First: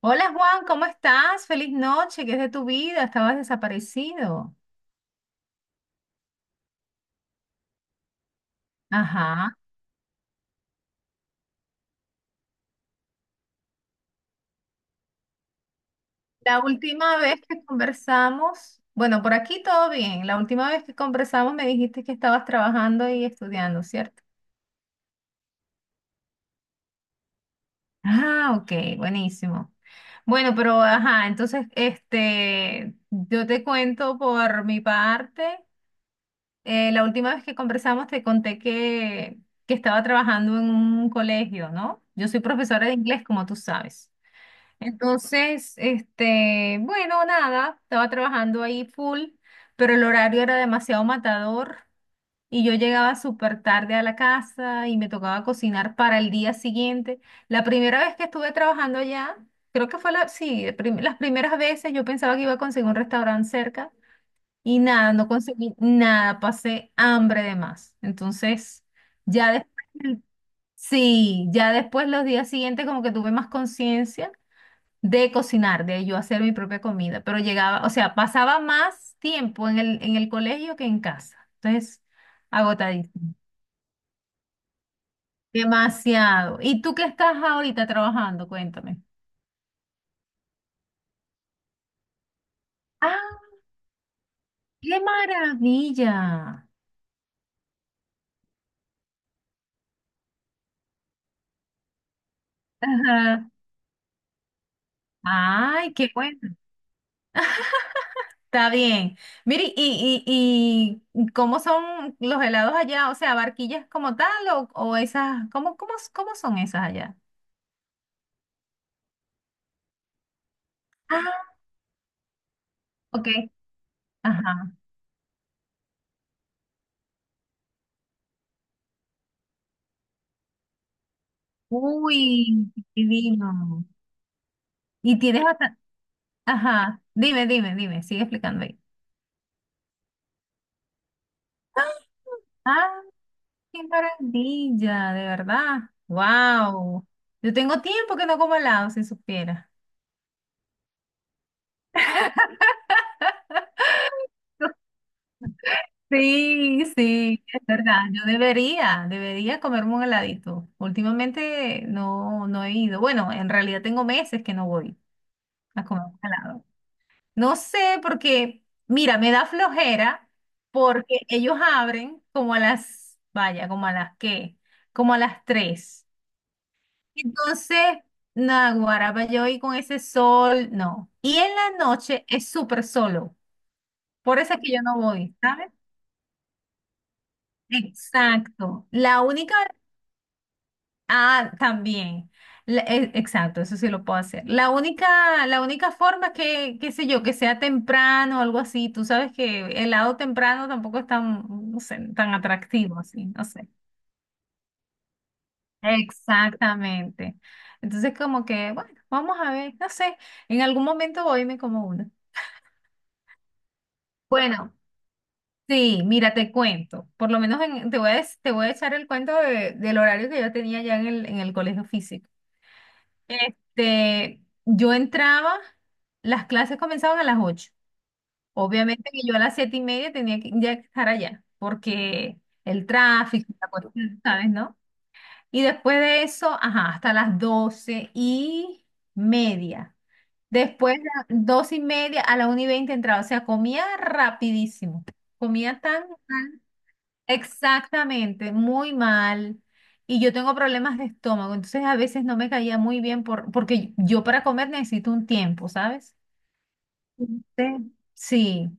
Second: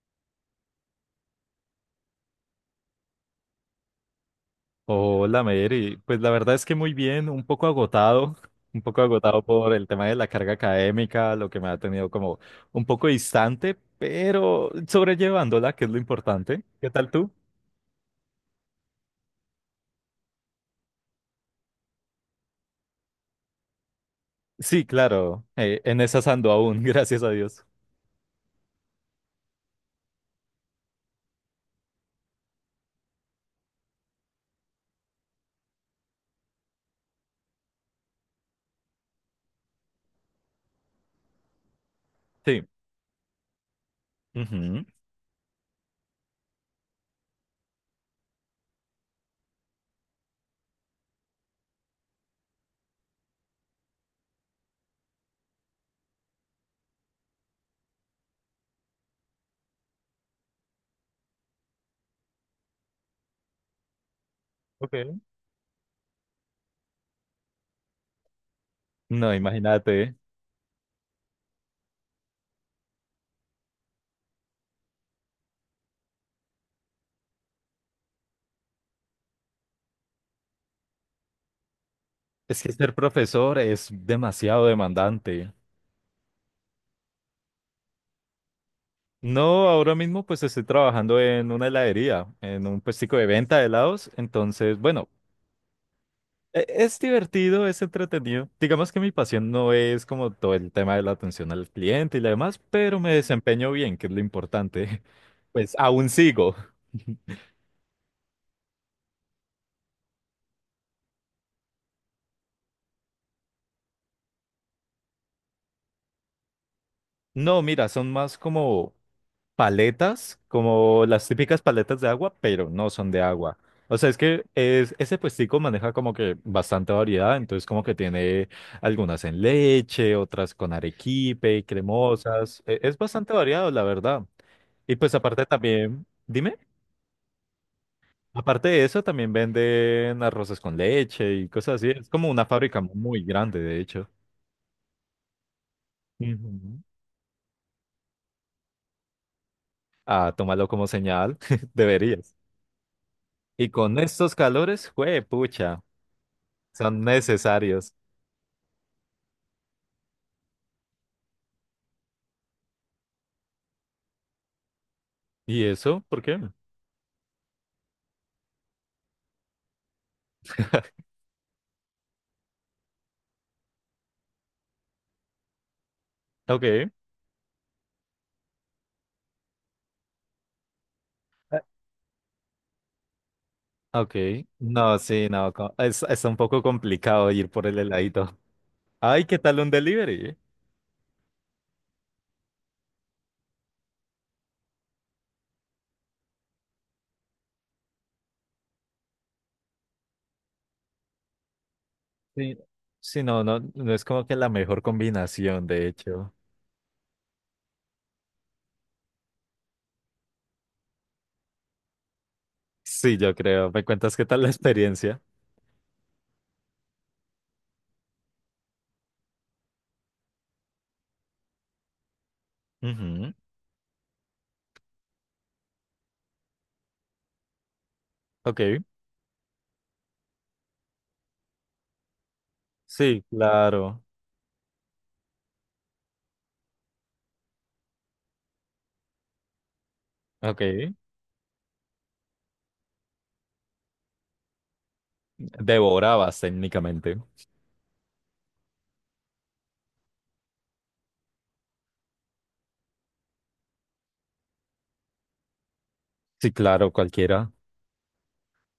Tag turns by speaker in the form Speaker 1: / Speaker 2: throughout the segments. Speaker 1: Hola Juan, ¿cómo estás? Feliz noche, ¿qué es de tu vida? Estabas desaparecido.
Speaker 2: Hola, Mary. Pues la verdad es que muy bien, un poco agotado, un poco agotado
Speaker 1: Ajá.
Speaker 2: por el tema de la carga académica, lo que me ha tenido como un poco distante, pero sobrellevándola, que es lo
Speaker 1: La
Speaker 2: importante. ¿Qué tal
Speaker 1: última
Speaker 2: tú?
Speaker 1: vez que conversamos, bueno, por aquí todo bien. La última vez que conversamos me dijiste que estabas trabajando y estudiando, ¿cierto?
Speaker 2: Sí, claro, en esas ando aún, gracias a Dios.
Speaker 1: Ah, ok, buenísimo. Bueno, pero ajá, entonces, yo te cuento por mi parte. La última vez que conversamos te conté que estaba trabajando en un colegio, ¿no? Yo soy
Speaker 2: Sí.
Speaker 1: profesora de inglés, como tú sabes.
Speaker 2: Ujú.
Speaker 1: Entonces, bueno, nada, estaba trabajando ahí full, pero el horario era demasiado matador y yo llegaba súper tarde a la casa y me tocaba cocinar para el día siguiente. La primera vez que estuve trabajando allá, creo que fue sí, las primeras veces yo pensaba que iba a conseguir un restaurante cerca y nada,
Speaker 2: Okay.
Speaker 1: no conseguí nada, pasé hambre de más. Entonces,
Speaker 2: No,
Speaker 1: ya
Speaker 2: imagínate,
Speaker 1: después, sí, ya después los días siguientes como que tuve más conciencia de cocinar, de yo hacer mi propia comida, pero llegaba, o sea, pasaba más tiempo en el colegio que en casa. Entonces,
Speaker 2: es que ser
Speaker 1: agotadísimo.
Speaker 2: profesor es demasiado demandante.
Speaker 1: Demasiado. ¿Y tú qué estás ahorita trabajando? Cuéntame.
Speaker 2: No, ahora mismo pues estoy trabajando en una heladería, en un puestico de
Speaker 1: ¡Ah,
Speaker 2: venta de helados, entonces,
Speaker 1: qué
Speaker 2: bueno.
Speaker 1: maravilla!
Speaker 2: Es divertido, es entretenido. Digamos que mi pasión no es como todo el tema de la atención al cliente y lo demás, pero me
Speaker 1: Ajá.
Speaker 2: desempeño bien, que es lo importante. Pues
Speaker 1: Ay,
Speaker 2: aún
Speaker 1: qué bueno.
Speaker 2: sigo.
Speaker 1: Está bien. Mire, ¿y cómo son los helados allá? O sea, ¿barquillas como tal o esas, cómo son esas allá?
Speaker 2: No, mira, son más como paletas, como las
Speaker 1: Ah,
Speaker 2: típicas paletas de agua, pero no son de
Speaker 1: ok.
Speaker 2: agua. O sea,
Speaker 1: Ajá.
Speaker 2: ese puestico maneja como que bastante variedad, entonces como que tiene algunas en leche, otras con arequipe, cremosas.
Speaker 1: Uy,
Speaker 2: Es
Speaker 1: qué
Speaker 2: bastante variado, la
Speaker 1: divino.
Speaker 2: verdad. Y pues
Speaker 1: Y tienes
Speaker 2: aparte
Speaker 1: bastante.
Speaker 2: también, dime.
Speaker 1: Ajá, dime, dime, dime, sigue
Speaker 2: Aparte
Speaker 1: explicándome.
Speaker 2: de eso, también venden arroces con leche y cosas así. Es como una fábrica
Speaker 1: Ah,
Speaker 2: muy grande, de
Speaker 1: qué
Speaker 2: hecho.
Speaker 1: maravilla, de verdad.
Speaker 2: Ujú.
Speaker 1: Wow. Yo tengo tiempo que no como helado, si supiera.
Speaker 2: Ah, tómalo como señal, deberías. Y con estos calores, pucha,
Speaker 1: Sí,
Speaker 2: son
Speaker 1: sí, es
Speaker 2: necesarios.
Speaker 1: verdad. Yo debería comerme un heladito. Últimamente no, no he ido. Bueno, en realidad tengo meses que no voy
Speaker 2: ¿Y
Speaker 1: a comer
Speaker 2: eso?
Speaker 1: un
Speaker 2: ¿Por qué?
Speaker 1: helado. No sé, porque, mira, me da flojera porque ellos abren como a las, vaya, como a las qué, como a las tres.
Speaker 2: Ok.
Speaker 1: Entonces, naguará, para yo ir con ese sol, no. Y en
Speaker 2: Ah,
Speaker 1: la noche es súper solo.
Speaker 2: ok.
Speaker 1: Por eso es que yo no
Speaker 2: No, sí,
Speaker 1: voy,
Speaker 2: no,
Speaker 1: ¿sabes?
Speaker 2: es un poco complicado ir por el heladito.
Speaker 1: Exacto. La
Speaker 2: Ay, ¿qué
Speaker 1: única...
Speaker 2: tal un delivery?
Speaker 1: Ah, también. Exacto, eso sí lo puedo hacer. La única forma es que, qué sé yo, que sea temprano o algo así. Tú sabes que el lado temprano tampoco es tan, no sé, tan
Speaker 2: Sí.
Speaker 1: atractivo
Speaker 2: Sí,
Speaker 1: así,
Speaker 2: no,
Speaker 1: no
Speaker 2: no,
Speaker 1: sé.
Speaker 2: no es como que la mejor combinación, de hecho.
Speaker 1: Exactamente. Entonces, como que, bueno, vamos a ver, no sé, en algún momento voy y me como uno.
Speaker 2: Sí, yo creo. ¿Me cuentas qué tal la
Speaker 1: Bueno,
Speaker 2: experiencia?
Speaker 1: sí, mira, te cuento. Por lo menos te voy a echar el cuento del horario que yo tenía ya en el colegio físico.
Speaker 2: Ujú.
Speaker 1: Este, yo entraba, las clases comenzaban a las 8.
Speaker 2: Ok.
Speaker 1: Obviamente que yo a las siete y media tenía que ya estar allá, porque el
Speaker 2: Sí,
Speaker 1: tráfico, la
Speaker 2: claro.
Speaker 1: cuestión, ¿sabes, no? Y después de eso, ajá, hasta las doce y media.
Speaker 2: Ok.
Speaker 1: Después de las doce y media a la una y veinte entraba, o sea, comía rapidísimo. Comía tan
Speaker 2: Devorabas técnicamente.
Speaker 1: Exactamente, muy mal. Y yo tengo problemas de estómago, entonces a veces no me caía muy bien porque yo para comer necesito un tiempo, ¿sabes?
Speaker 2: Sí, claro, cualquiera.
Speaker 1: Sí. Sí.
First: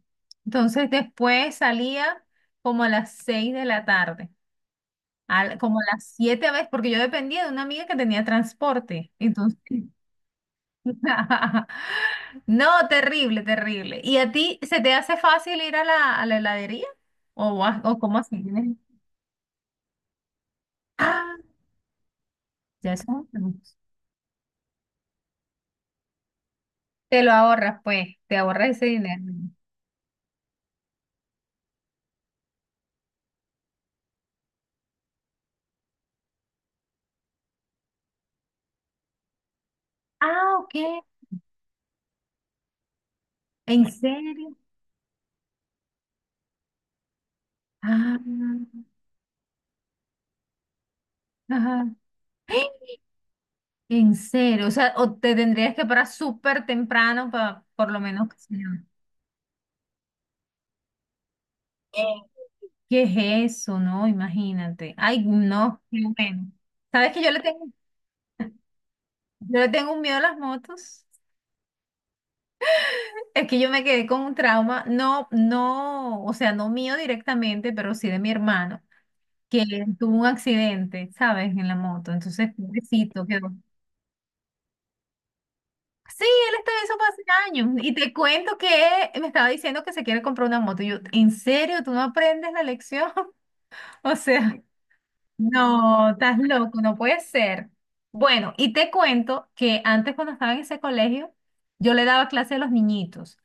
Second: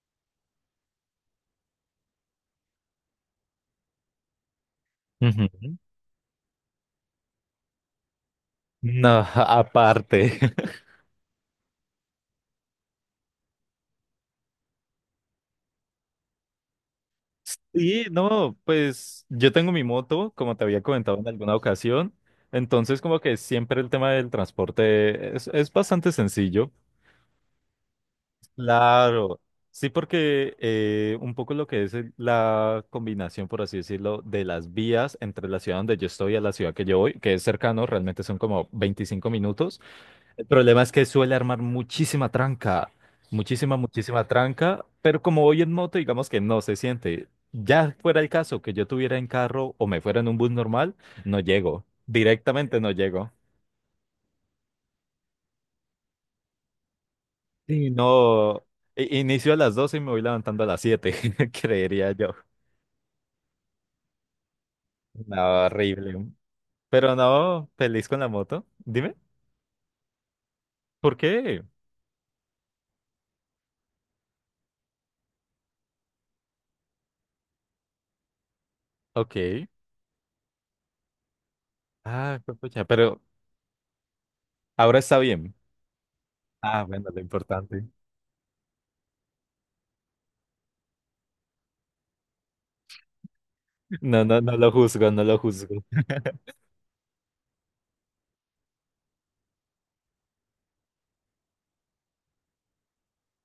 Speaker 1: Entonces después salía como a las seis de la tarde,
Speaker 2: Ujú.
Speaker 1: como a las siete a veces, porque yo dependía de una amiga que tenía transporte.
Speaker 2: No,
Speaker 1: Entonces,
Speaker 2: aparte.
Speaker 1: no, terrible, terrible. ¿Y a ti se te hace fácil ir a la heladería? ¿O
Speaker 2: Y
Speaker 1: cómo así?
Speaker 2: no,
Speaker 1: ¿Tienes-?
Speaker 2: pues yo tengo mi moto, como te había comentado en
Speaker 1: Ah,
Speaker 2: alguna ocasión.
Speaker 1: ya
Speaker 2: Entonces, como
Speaker 1: eso.
Speaker 2: que siempre el tema del transporte es bastante sencillo.
Speaker 1: Te lo ahorras, pues, te ahorras ese dinero.
Speaker 2: Claro. Sí, porque un poco lo que es la combinación, por así decirlo, de las vías entre la ciudad donde yo estoy y a la ciudad que yo voy, que es cercano, realmente son como 25 minutos. El
Speaker 1: Ah, ok.
Speaker 2: problema es que suele armar muchísima tranca, muchísima,
Speaker 1: ¿En
Speaker 2: muchísima
Speaker 1: serio?
Speaker 2: tranca, pero como voy en moto, digamos que no se siente. Ya fuera
Speaker 1: Ah,
Speaker 2: el caso que yo tuviera en carro o me fuera en un bus normal, no llego,
Speaker 1: ajá.
Speaker 2: directamente no llego.
Speaker 1: En serio. O sea, o te tendrías que parar súper temprano para
Speaker 2: Sí,
Speaker 1: por lo menos que
Speaker 2: no,
Speaker 1: sea.
Speaker 2: inicio a las 12 y me voy levantando a las 7.
Speaker 1: Eh,
Speaker 2: Creería yo.
Speaker 1: ¿Qué es eso? No, imagínate. Ay,
Speaker 2: No,
Speaker 1: no, qué
Speaker 2: horrible.
Speaker 1: bueno. ¿Sabes
Speaker 2: Pero
Speaker 1: que yo le tengo,
Speaker 2: no, feliz con la moto. Dime,
Speaker 1: yo le tengo un miedo a las motos?
Speaker 2: ¿por qué?
Speaker 1: Es que yo me quedé con un trauma, no, no, o sea, no mío directamente, pero sí de mi hermano,
Speaker 2: Ok.
Speaker 1: que tuvo un accidente, ¿sabes? En la moto.
Speaker 2: Ah,
Speaker 1: Entonces,
Speaker 2: pues, pucha, pero
Speaker 1: pobrecito, quedó.
Speaker 2: ahora está bien.
Speaker 1: Sí, él está
Speaker 2: Ah,
Speaker 1: en eso
Speaker 2: bueno, lo
Speaker 1: hace años.
Speaker 2: importante.
Speaker 1: Y te cuento que me estaba diciendo que se quiere comprar una moto. Y yo, ¿en serio? ¿Tú no aprendes la lección? O
Speaker 2: No, no, no
Speaker 1: sea,
Speaker 2: lo juzgo, no lo juzgo.
Speaker 1: no, estás loco, no puede ser. Bueno, y te cuento que antes cuando estaba en ese colegio, yo le daba clase a los niñitos,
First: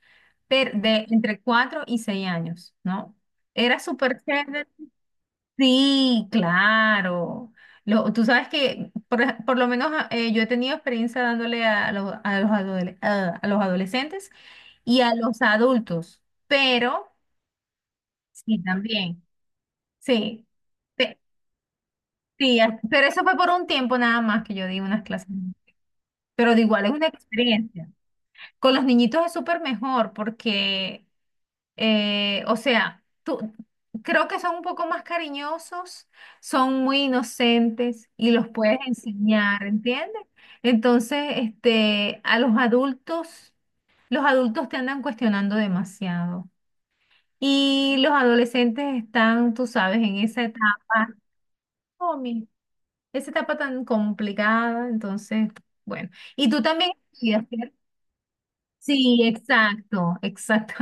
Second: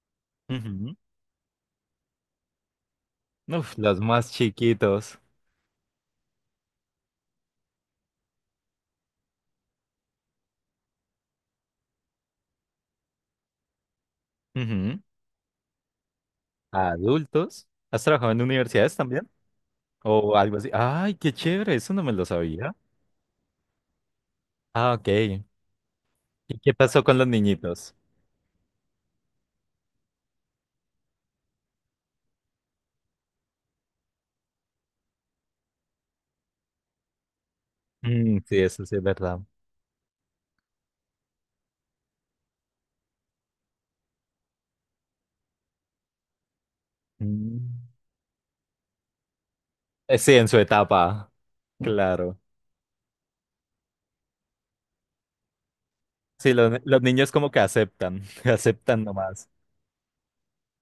Speaker 1: pero
Speaker 2: Ujú.
Speaker 1: de entre 4 y 6 años, ¿no?
Speaker 2: Uf,
Speaker 1: Era
Speaker 2: los
Speaker 1: súper
Speaker 2: más
Speaker 1: chévere.
Speaker 2: chiquitos.
Speaker 1: Sí, claro. Tú sabes que por lo menos yo he tenido experiencia dándole a los adolescentes y
Speaker 2: Ujú.
Speaker 1: a los adultos, pero
Speaker 2: Adultos. ¿Has trabajado en
Speaker 1: sí,
Speaker 2: universidades
Speaker 1: también,
Speaker 2: también? O
Speaker 1: sí.
Speaker 2: algo así. Ay,
Speaker 1: Pe-
Speaker 2: qué chévere, eso no me lo
Speaker 1: sí,
Speaker 2: sabía.
Speaker 1: ah, pero eso fue por un tiempo nada más que yo di
Speaker 2: Ah,
Speaker 1: unas
Speaker 2: ok.
Speaker 1: clases, pero
Speaker 2: ¿Y
Speaker 1: de
Speaker 2: qué
Speaker 1: igual es
Speaker 2: pasó
Speaker 1: una
Speaker 2: con los
Speaker 1: experiencia.
Speaker 2: niñitos?
Speaker 1: Con los niñitos es súper mejor porque o sea, creo que son un poco más cariñosos, son muy inocentes y
Speaker 2: Mm,
Speaker 1: los
Speaker 2: sí,
Speaker 1: puedes
Speaker 2: eso sí es verdad.
Speaker 1: enseñar, ¿entiendes? Entonces, a los adultos te andan cuestionando demasiado.
Speaker 2: Mm.
Speaker 1: Y los adolescentes están, tú sabes, en
Speaker 2: Sí,
Speaker 1: esa
Speaker 2: en su
Speaker 1: etapa,
Speaker 2: etapa,
Speaker 1: oh,
Speaker 2: claro.
Speaker 1: mi- esa etapa tan complicada, entonces, bueno. Y
Speaker 2: Sí,
Speaker 1: tú
Speaker 2: lo-
Speaker 1: también
Speaker 2: los niños
Speaker 1: estudias,
Speaker 2: como que
Speaker 1: ¿cierto?
Speaker 2: aceptan, aceptan
Speaker 1: Sí,
Speaker 2: nomás.
Speaker 1: exacto, exacto.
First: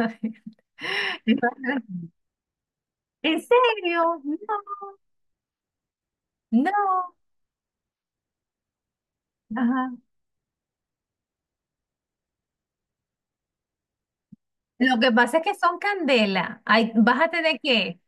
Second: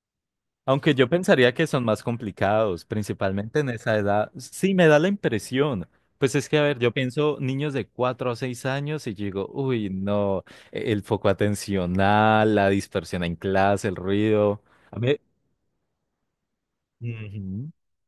Speaker 2: Aunque yo pensaría que son más complicados,
Speaker 1: ¿En
Speaker 2: principalmente en esa
Speaker 1: serio?
Speaker 2: edad.
Speaker 1: No.
Speaker 2: Sí, me da la impresión. Pues es que, a ver, yo
Speaker 1: No.
Speaker 2: pienso niños de 4 a 6 años y digo, uy,
Speaker 1: Ajá.
Speaker 2: no, el foco atencional, la dispersión en clase, el ruido. A
Speaker 1: Lo que
Speaker 2: ver,
Speaker 1: pasa es que son candela. Ay, bájate de
Speaker 2: ujú.
Speaker 1: qué.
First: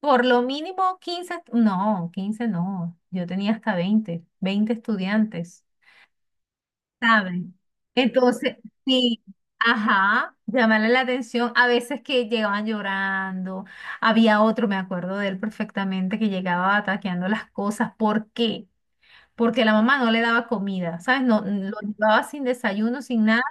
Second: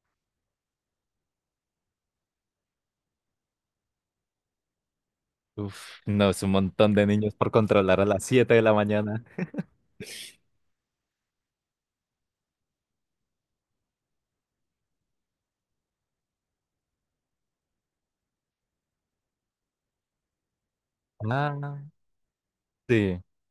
Speaker 1: Por lo mínimo 15, no, 15 no. Yo tenía hasta veinte estudiantes,
Speaker 2: Uf, no, es un montón de niños por
Speaker 1: ¿saben?
Speaker 2: controlar a las 7
Speaker 1: Entonces,
Speaker 2: de la
Speaker 1: sí,
Speaker 2: mañana.
Speaker 1: ajá, llamarle la atención. A veces que llegaban llorando. Había otro, me acuerdo de él perfectamente, que llegaba ataqueando las cosas. ¿Por qué? Porque la mamá no le daba comida, ¿sabes? No, lo
Speaker 2: Ah,
Speaker 1: llevaba sin desayuno,
Speaker 2: sí.
Speaker 1: sin nada.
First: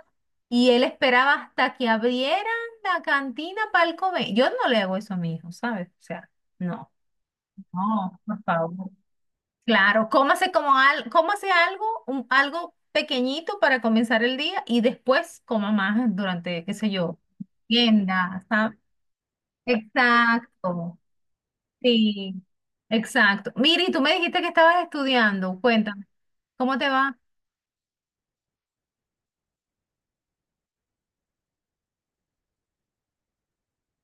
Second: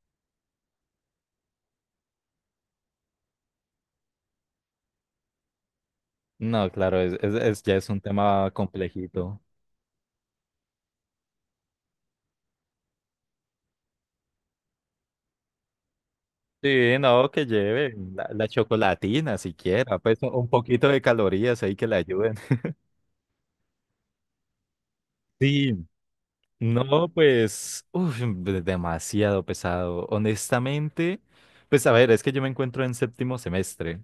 Speaker 1: Y él esperaba hasta que abrieran la cantina para el comer. Yo no le hago eso a mi hijo, ¿sabes? O sea,
Speaker 2: No,
Speaker 1: no.
Speaker 2: claro, ya es un
Speaker 1: No, por
Speaker 2: tema
Speaker 1: favor.
Speaker 2: complejito.
Speaker 1: Claro, cómase algo, algo pequeñito para comenzar el día y después coma más durante, qué sé
Speaker 2: Sí,
Speaker 1: yo,
Speaker 2: no, que lleve la,
Speaker 1: tienda,
Speaker 2: la
Speaker 1: ¿sabes?
Speaker 2: chocolatina siquiera, pues un poquito
Speaker 1: Exacto,
Speaker 2: de calorías ahí que le ayuden.
Speaker 1: sí, exacto. Miri, tú me dijiste que estabas estudiando,
Speaker 2: Sí,
Speaker 1: cuéntame, ¿cómo te
Speaker 2: no,
Speaker 1: va?
Speaker 2: pues, uf, demasiado pesado. Honestamente, pues a ver, es que yo me encuentro en séptimo semestre, o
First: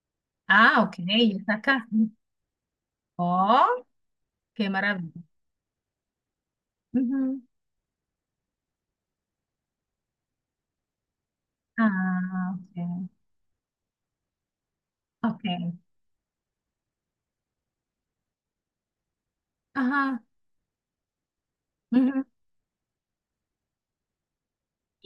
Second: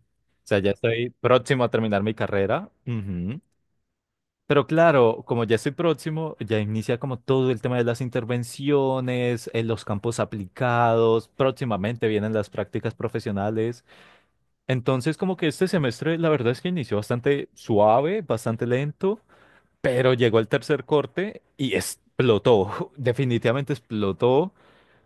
Speaker 2: sea, ya
Speaker 1: Ah, ok,
Speaker 2: estoy
Speaker 1: ya estás
Speaker 2: próximo a
Speaker 1: acá.
Speaker 2: terminar mi carrera. Ujú.
Speaker 1: Oh,
Speaker 2: Pero
Speaker 1: qué maravilla.
Speaker 2: claro, como ya estoy próximo, ya inicia como todo el tema de las intervenciones, en los campos aplicados, próximamente vienen las
Speaker 1: Ah,
Speaker 2: prácticas
Speaker 1: ok.
Speaker 2: profesionales. Entonces, como que este
Speaker 1: Ok.
Speaker 2: semestre, la verdad es que inició bastante suave, bastante lento, pero
Speaker 1: Ajá.
Speaker 2: llegó el tercer corte y
Speaker 1: Ujú.
Speaker 2: explotó, definitivamente explotó.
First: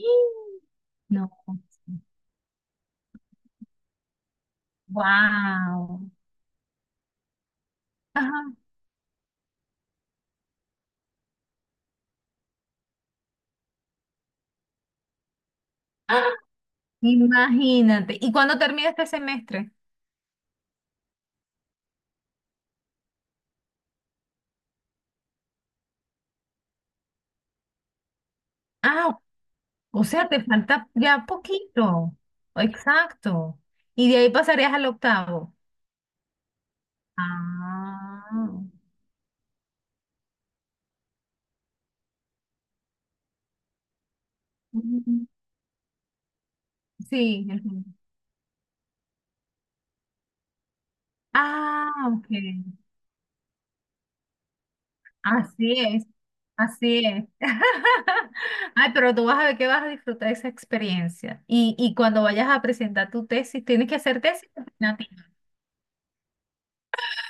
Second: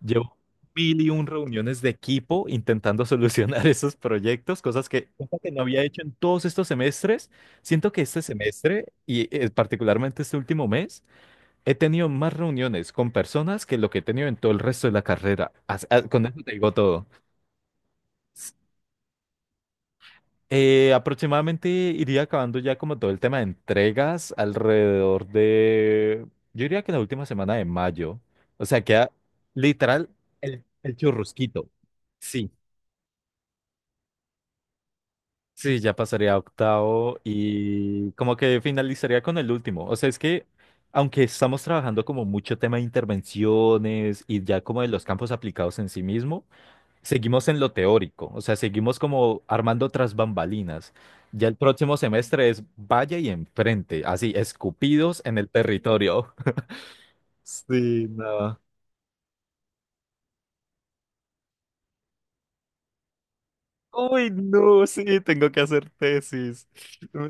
Speaker 2: Llevo mil y un
Speaker 1: No.
Speaker 2: reuniones de equipo intentando solucionar esos proyectos, cosas que, cosa que no había
Speaker 1: Wow.
Speaker 2: hecho en todos estos semestres. Siento que este
Speaker 1: Ajá.
Speaker 2: semestre, y particularmente este último mes, he tenido más reuniones con personas que lo que he tenido en todo el resto de la carrera.
Speaker 1: ¡Ah!
Speaker 2: Con eso te digo todo.
Speaker 1: Imagínate. ¿Y cuándo termina este semestre?
Speaker 2: Aproximadamente iría acabando ya como todo el tema de entregas alrededor de, yo diría que la última semana de mayo. O sea, queda
Speaker 1: Ah, o
Speaker 2: literal
Speaker 1: sea, te
Speaker 2: el,
Speaker 1: falta
Speaker 2: el
Speaker 1: ya
Speaker 2: churrusquito.
Speaker 1: poquito.
Speaker 2: Sí,
Speaker 1: Exacto. Y de ahí pasarías al octavo.
Speaker 2: sí, ya pasaría a octavo y como que
Speaker 1: Ah.
Speaker 2: finalizaría con el último. O sea, es que aunque estamos trabajando como mucho tema de intervenciones y ya como de los
Speaker 1: Ujú.
Speaker 2: campos aplicados en sí mismo,
Speaker 1: Sí.
Speaker 2: seguimos en
Speaker 1: El
Speaker 2: lo
Speaker 1: fin.
Speaker 2: teórico, o sea, seguimos como armando otras bambalinas. Ya el
Speaker 1: Ah,
Speaker 2: próximo
Speaker 1: ok.
Speaker 2: semestre es vaya y enfrente, así, escupidos en el
Speaker 1: Así es,
Speaker 2: territorio.
Speaker 1: así es.
Speaker 2: Sí, no.
Speaker 1: Ay, pero tú vas a ver que vas a disfrutar esa experiencia. Y cuando vayas a presentar tu tesis, tienes que hacer
Speaker 2: Uy,
Speaker 1: tesis
Speaker 2: no,
Speaker 1: alternativa.
Speaker 2: sí, tengo que hacer tesis.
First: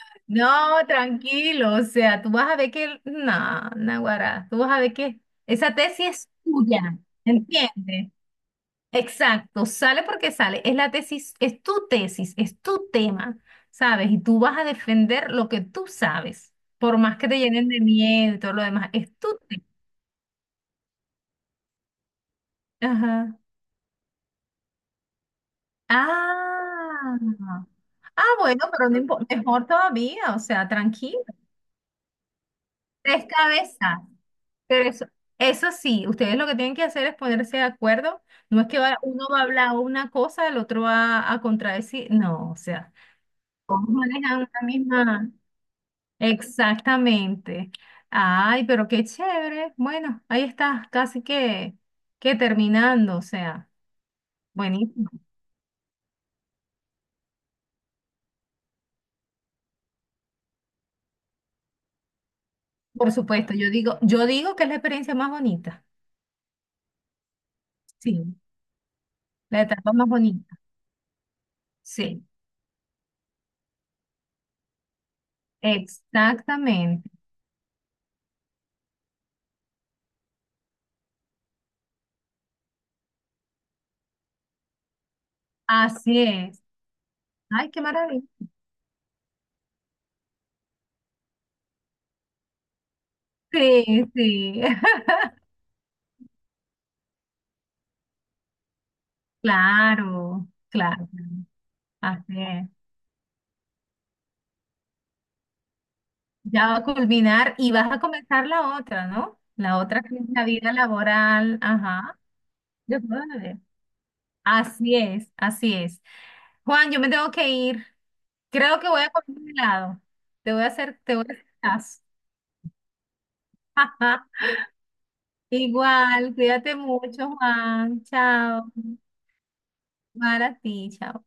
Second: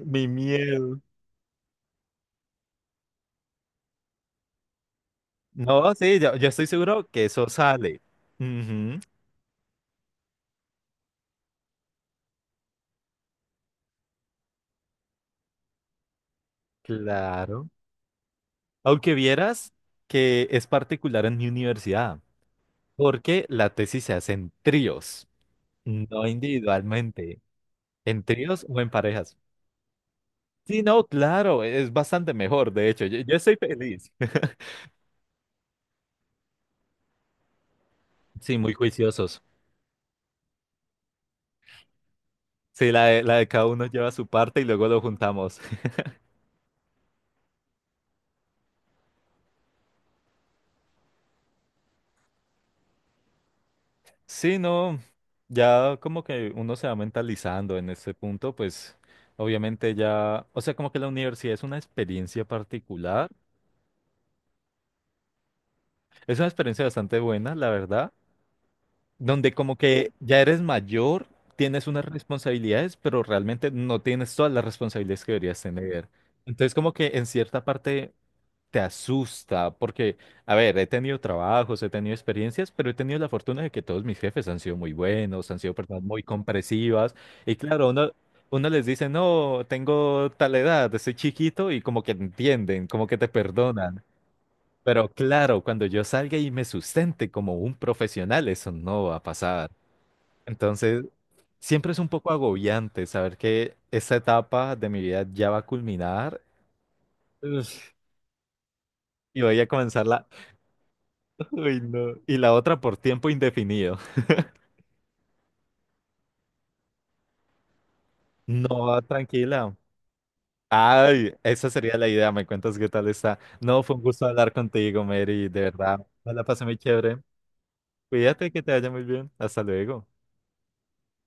Speaker 2: Mi
Speaker 1: No,
Speaker 2: miedo.
Speaker 1: tranquilo, o sea, tú vas a ver que, no, Naguará, tú vas a ver que esa
Speaker 2: No,
Speaker 1: tesis
Speaker 2: sí,
Speaker 1: es
Speaker 2: yo estoy
Speaker 1: tuya,
Speaker 2: seguro que eso sale.
Speaker 1: ¿entiendes?
Speaker 2: Ujú,
Speaker 1: Exacto, sale porque sale, es la tesis, es tu tema, ¿sabes? Y tú vas a defender lo que tú sabes, por más que te llenen
Speaker 2: claro.
Speaker 1: de miedo y todo lo demás,
Speaker 2: Aunque
Speaker 1: es tu tesis.
Speaker 2: vieras que es particular en mi universidad,
Speaker 1: Ajá.
Speaker 2: porque la tesis se hace en tríos, no
Speaker 1: Ah,
Speaker 2: individualmente,
Speaker 1: ah,
Speaker 2: en
Speaker 1: bueno,
Speaker 2: tríos o en
Speaker 1: pero no impo-
Speaker 2: parejas.
Speaker 1: mejor todavía, o sea,
Speaker 2: Sí, no,
Speaker 1: tranquilo.
Speaker 2: claro, es bastante mejor, de hecho, yo,
Speaker 1: Tres
Speaker 2: yo estoy
Speaker 1: cabezas.
Speaker 2: feliz.
Speaker 1: Pero eso sí, ustedes lo que tienen que hacer es ponerse de acuerdo.
Speaker 2: Sí,
Speaker 1: No es
Speaker 2: muy
Speaker 1: que uno va
Speaker 2: juiciosos.
Speaker 1: a hablar una cosa, el otro va a contradecir. No, o sea,
Speaker 2: Sí, la de cada uno
Speaker 1: todos
Speaker 2: lleva su
Speaker 1: manejan
Speaker 2: parte
Speaker 1: una
Speaker 2: y luego lo
Speaker 1: misma.
Speaker 2: juntamos.
Speaker 1: Exactamente. Ay, pero qué chévere. Bueno, ahí está, casi que terminando, o sea,
Speaker 2: Sí, no,
Speaker 1: buenísimo.
Speaker 2: ya como que uno se va mentalizando en este punto, pues obviamente ya, o sea, como que la universidad es una experiencia
Speaker 1: Por
Speaker 2: particular,
Speaker 1: supuesto, yo digo que es la experiencia más bonita.
Speaker 2: es una experiencia bastante buena, la verdad,
Speaker 1: Sí.
Speaker 2: donde
Speaker 1: La
Speaker 2: como
Speaker 1: etapa más
Speaker 2: que ya
Speaker 1: bonita.
Speaker 2: eres mayor, tienes unas
Speaker 1: Sí,
Speaker 2: responsabilidades, pero realmente no tienes todas las responsabilidades que deberías tener. Entonces como que
Speaker 1: exactamente.
Speaker 2: en cierta parte te asusta, porque, a ver, he tenido trabajos, he tenido experiencias, pero he tenido la fortuna de que todos mis jefes han sido muy buenos, han sido personas
Speaker 1: Así
Speaker 2: muy
Speaker 1: es.
Speaker 2: comprensivas, y
Speaker 1: Ay, qué
Speaker 2: claro, uno,
Speaker 1: maravilla.
Speaker 2: uno les dice, no, tengo tal edad, soy chiquito, y como que entienden, como que te perdonan.
Speaker 1: Sí, sí.
Speaker 2: Pero claro, cuando yo salga y me sustente como un profesional, eso no va a pasar.
Speaker 1: Claro,
Speaker 2: Entonces,
Speaker 1: claro.
Speaker 2: siempre es un poco
Speaker 1: Así es.
Speaker 2: agobiante saber que esta etapa de mi vida ya va a culminar.
Speaker 1: Ya va a culminar y vas
Speaker 2: Uf,
Speaker 1: a comenzar la otra, ¿no?
Speaker 2: y voy a
Speaker 1: La otra
Speaker 2: comenzar
Speaker 1: que es
Speaker 2: la.
Speaker 1: la vida laboral.
Speaker 2: Uy, no.
Speaker 1: Ajá.
Speaker 2: Y la otra por
Speaker 1: Yo puedo
Speaker 2: tiempo
Speaker 1: ver.
Speaker 2: indefinido.
Speaker 1: Así es, así es. Juan, yo me tengo que ir. Creo que
Speaker 2: No,
Speaker 1: voy a comer un
Speaker 2: tranquila.
Speaker 1: helado. Te voy a hacer, te voy a
Speaker 2: Ay,
Speaker 1: hacer
Speaker 2: esa sería
Speaker 1: caso.
Speaker 2: la idea. Me cuentas qué tal está. No, fue un gusto hablar contigo, Mary. De verdad, me
Speaker 1: Igual,
Speaker 2: la pasé
Speaker 1: cuídate
Speaker 2: muy chévere.
Speaker 1: mucho, Juan.
Speaker 2: Cuídate, que
Speaker 1: Chao.
Speaker 2: te vaya muy bien. Hasta luego.
Speaker 1: Para ti, chao.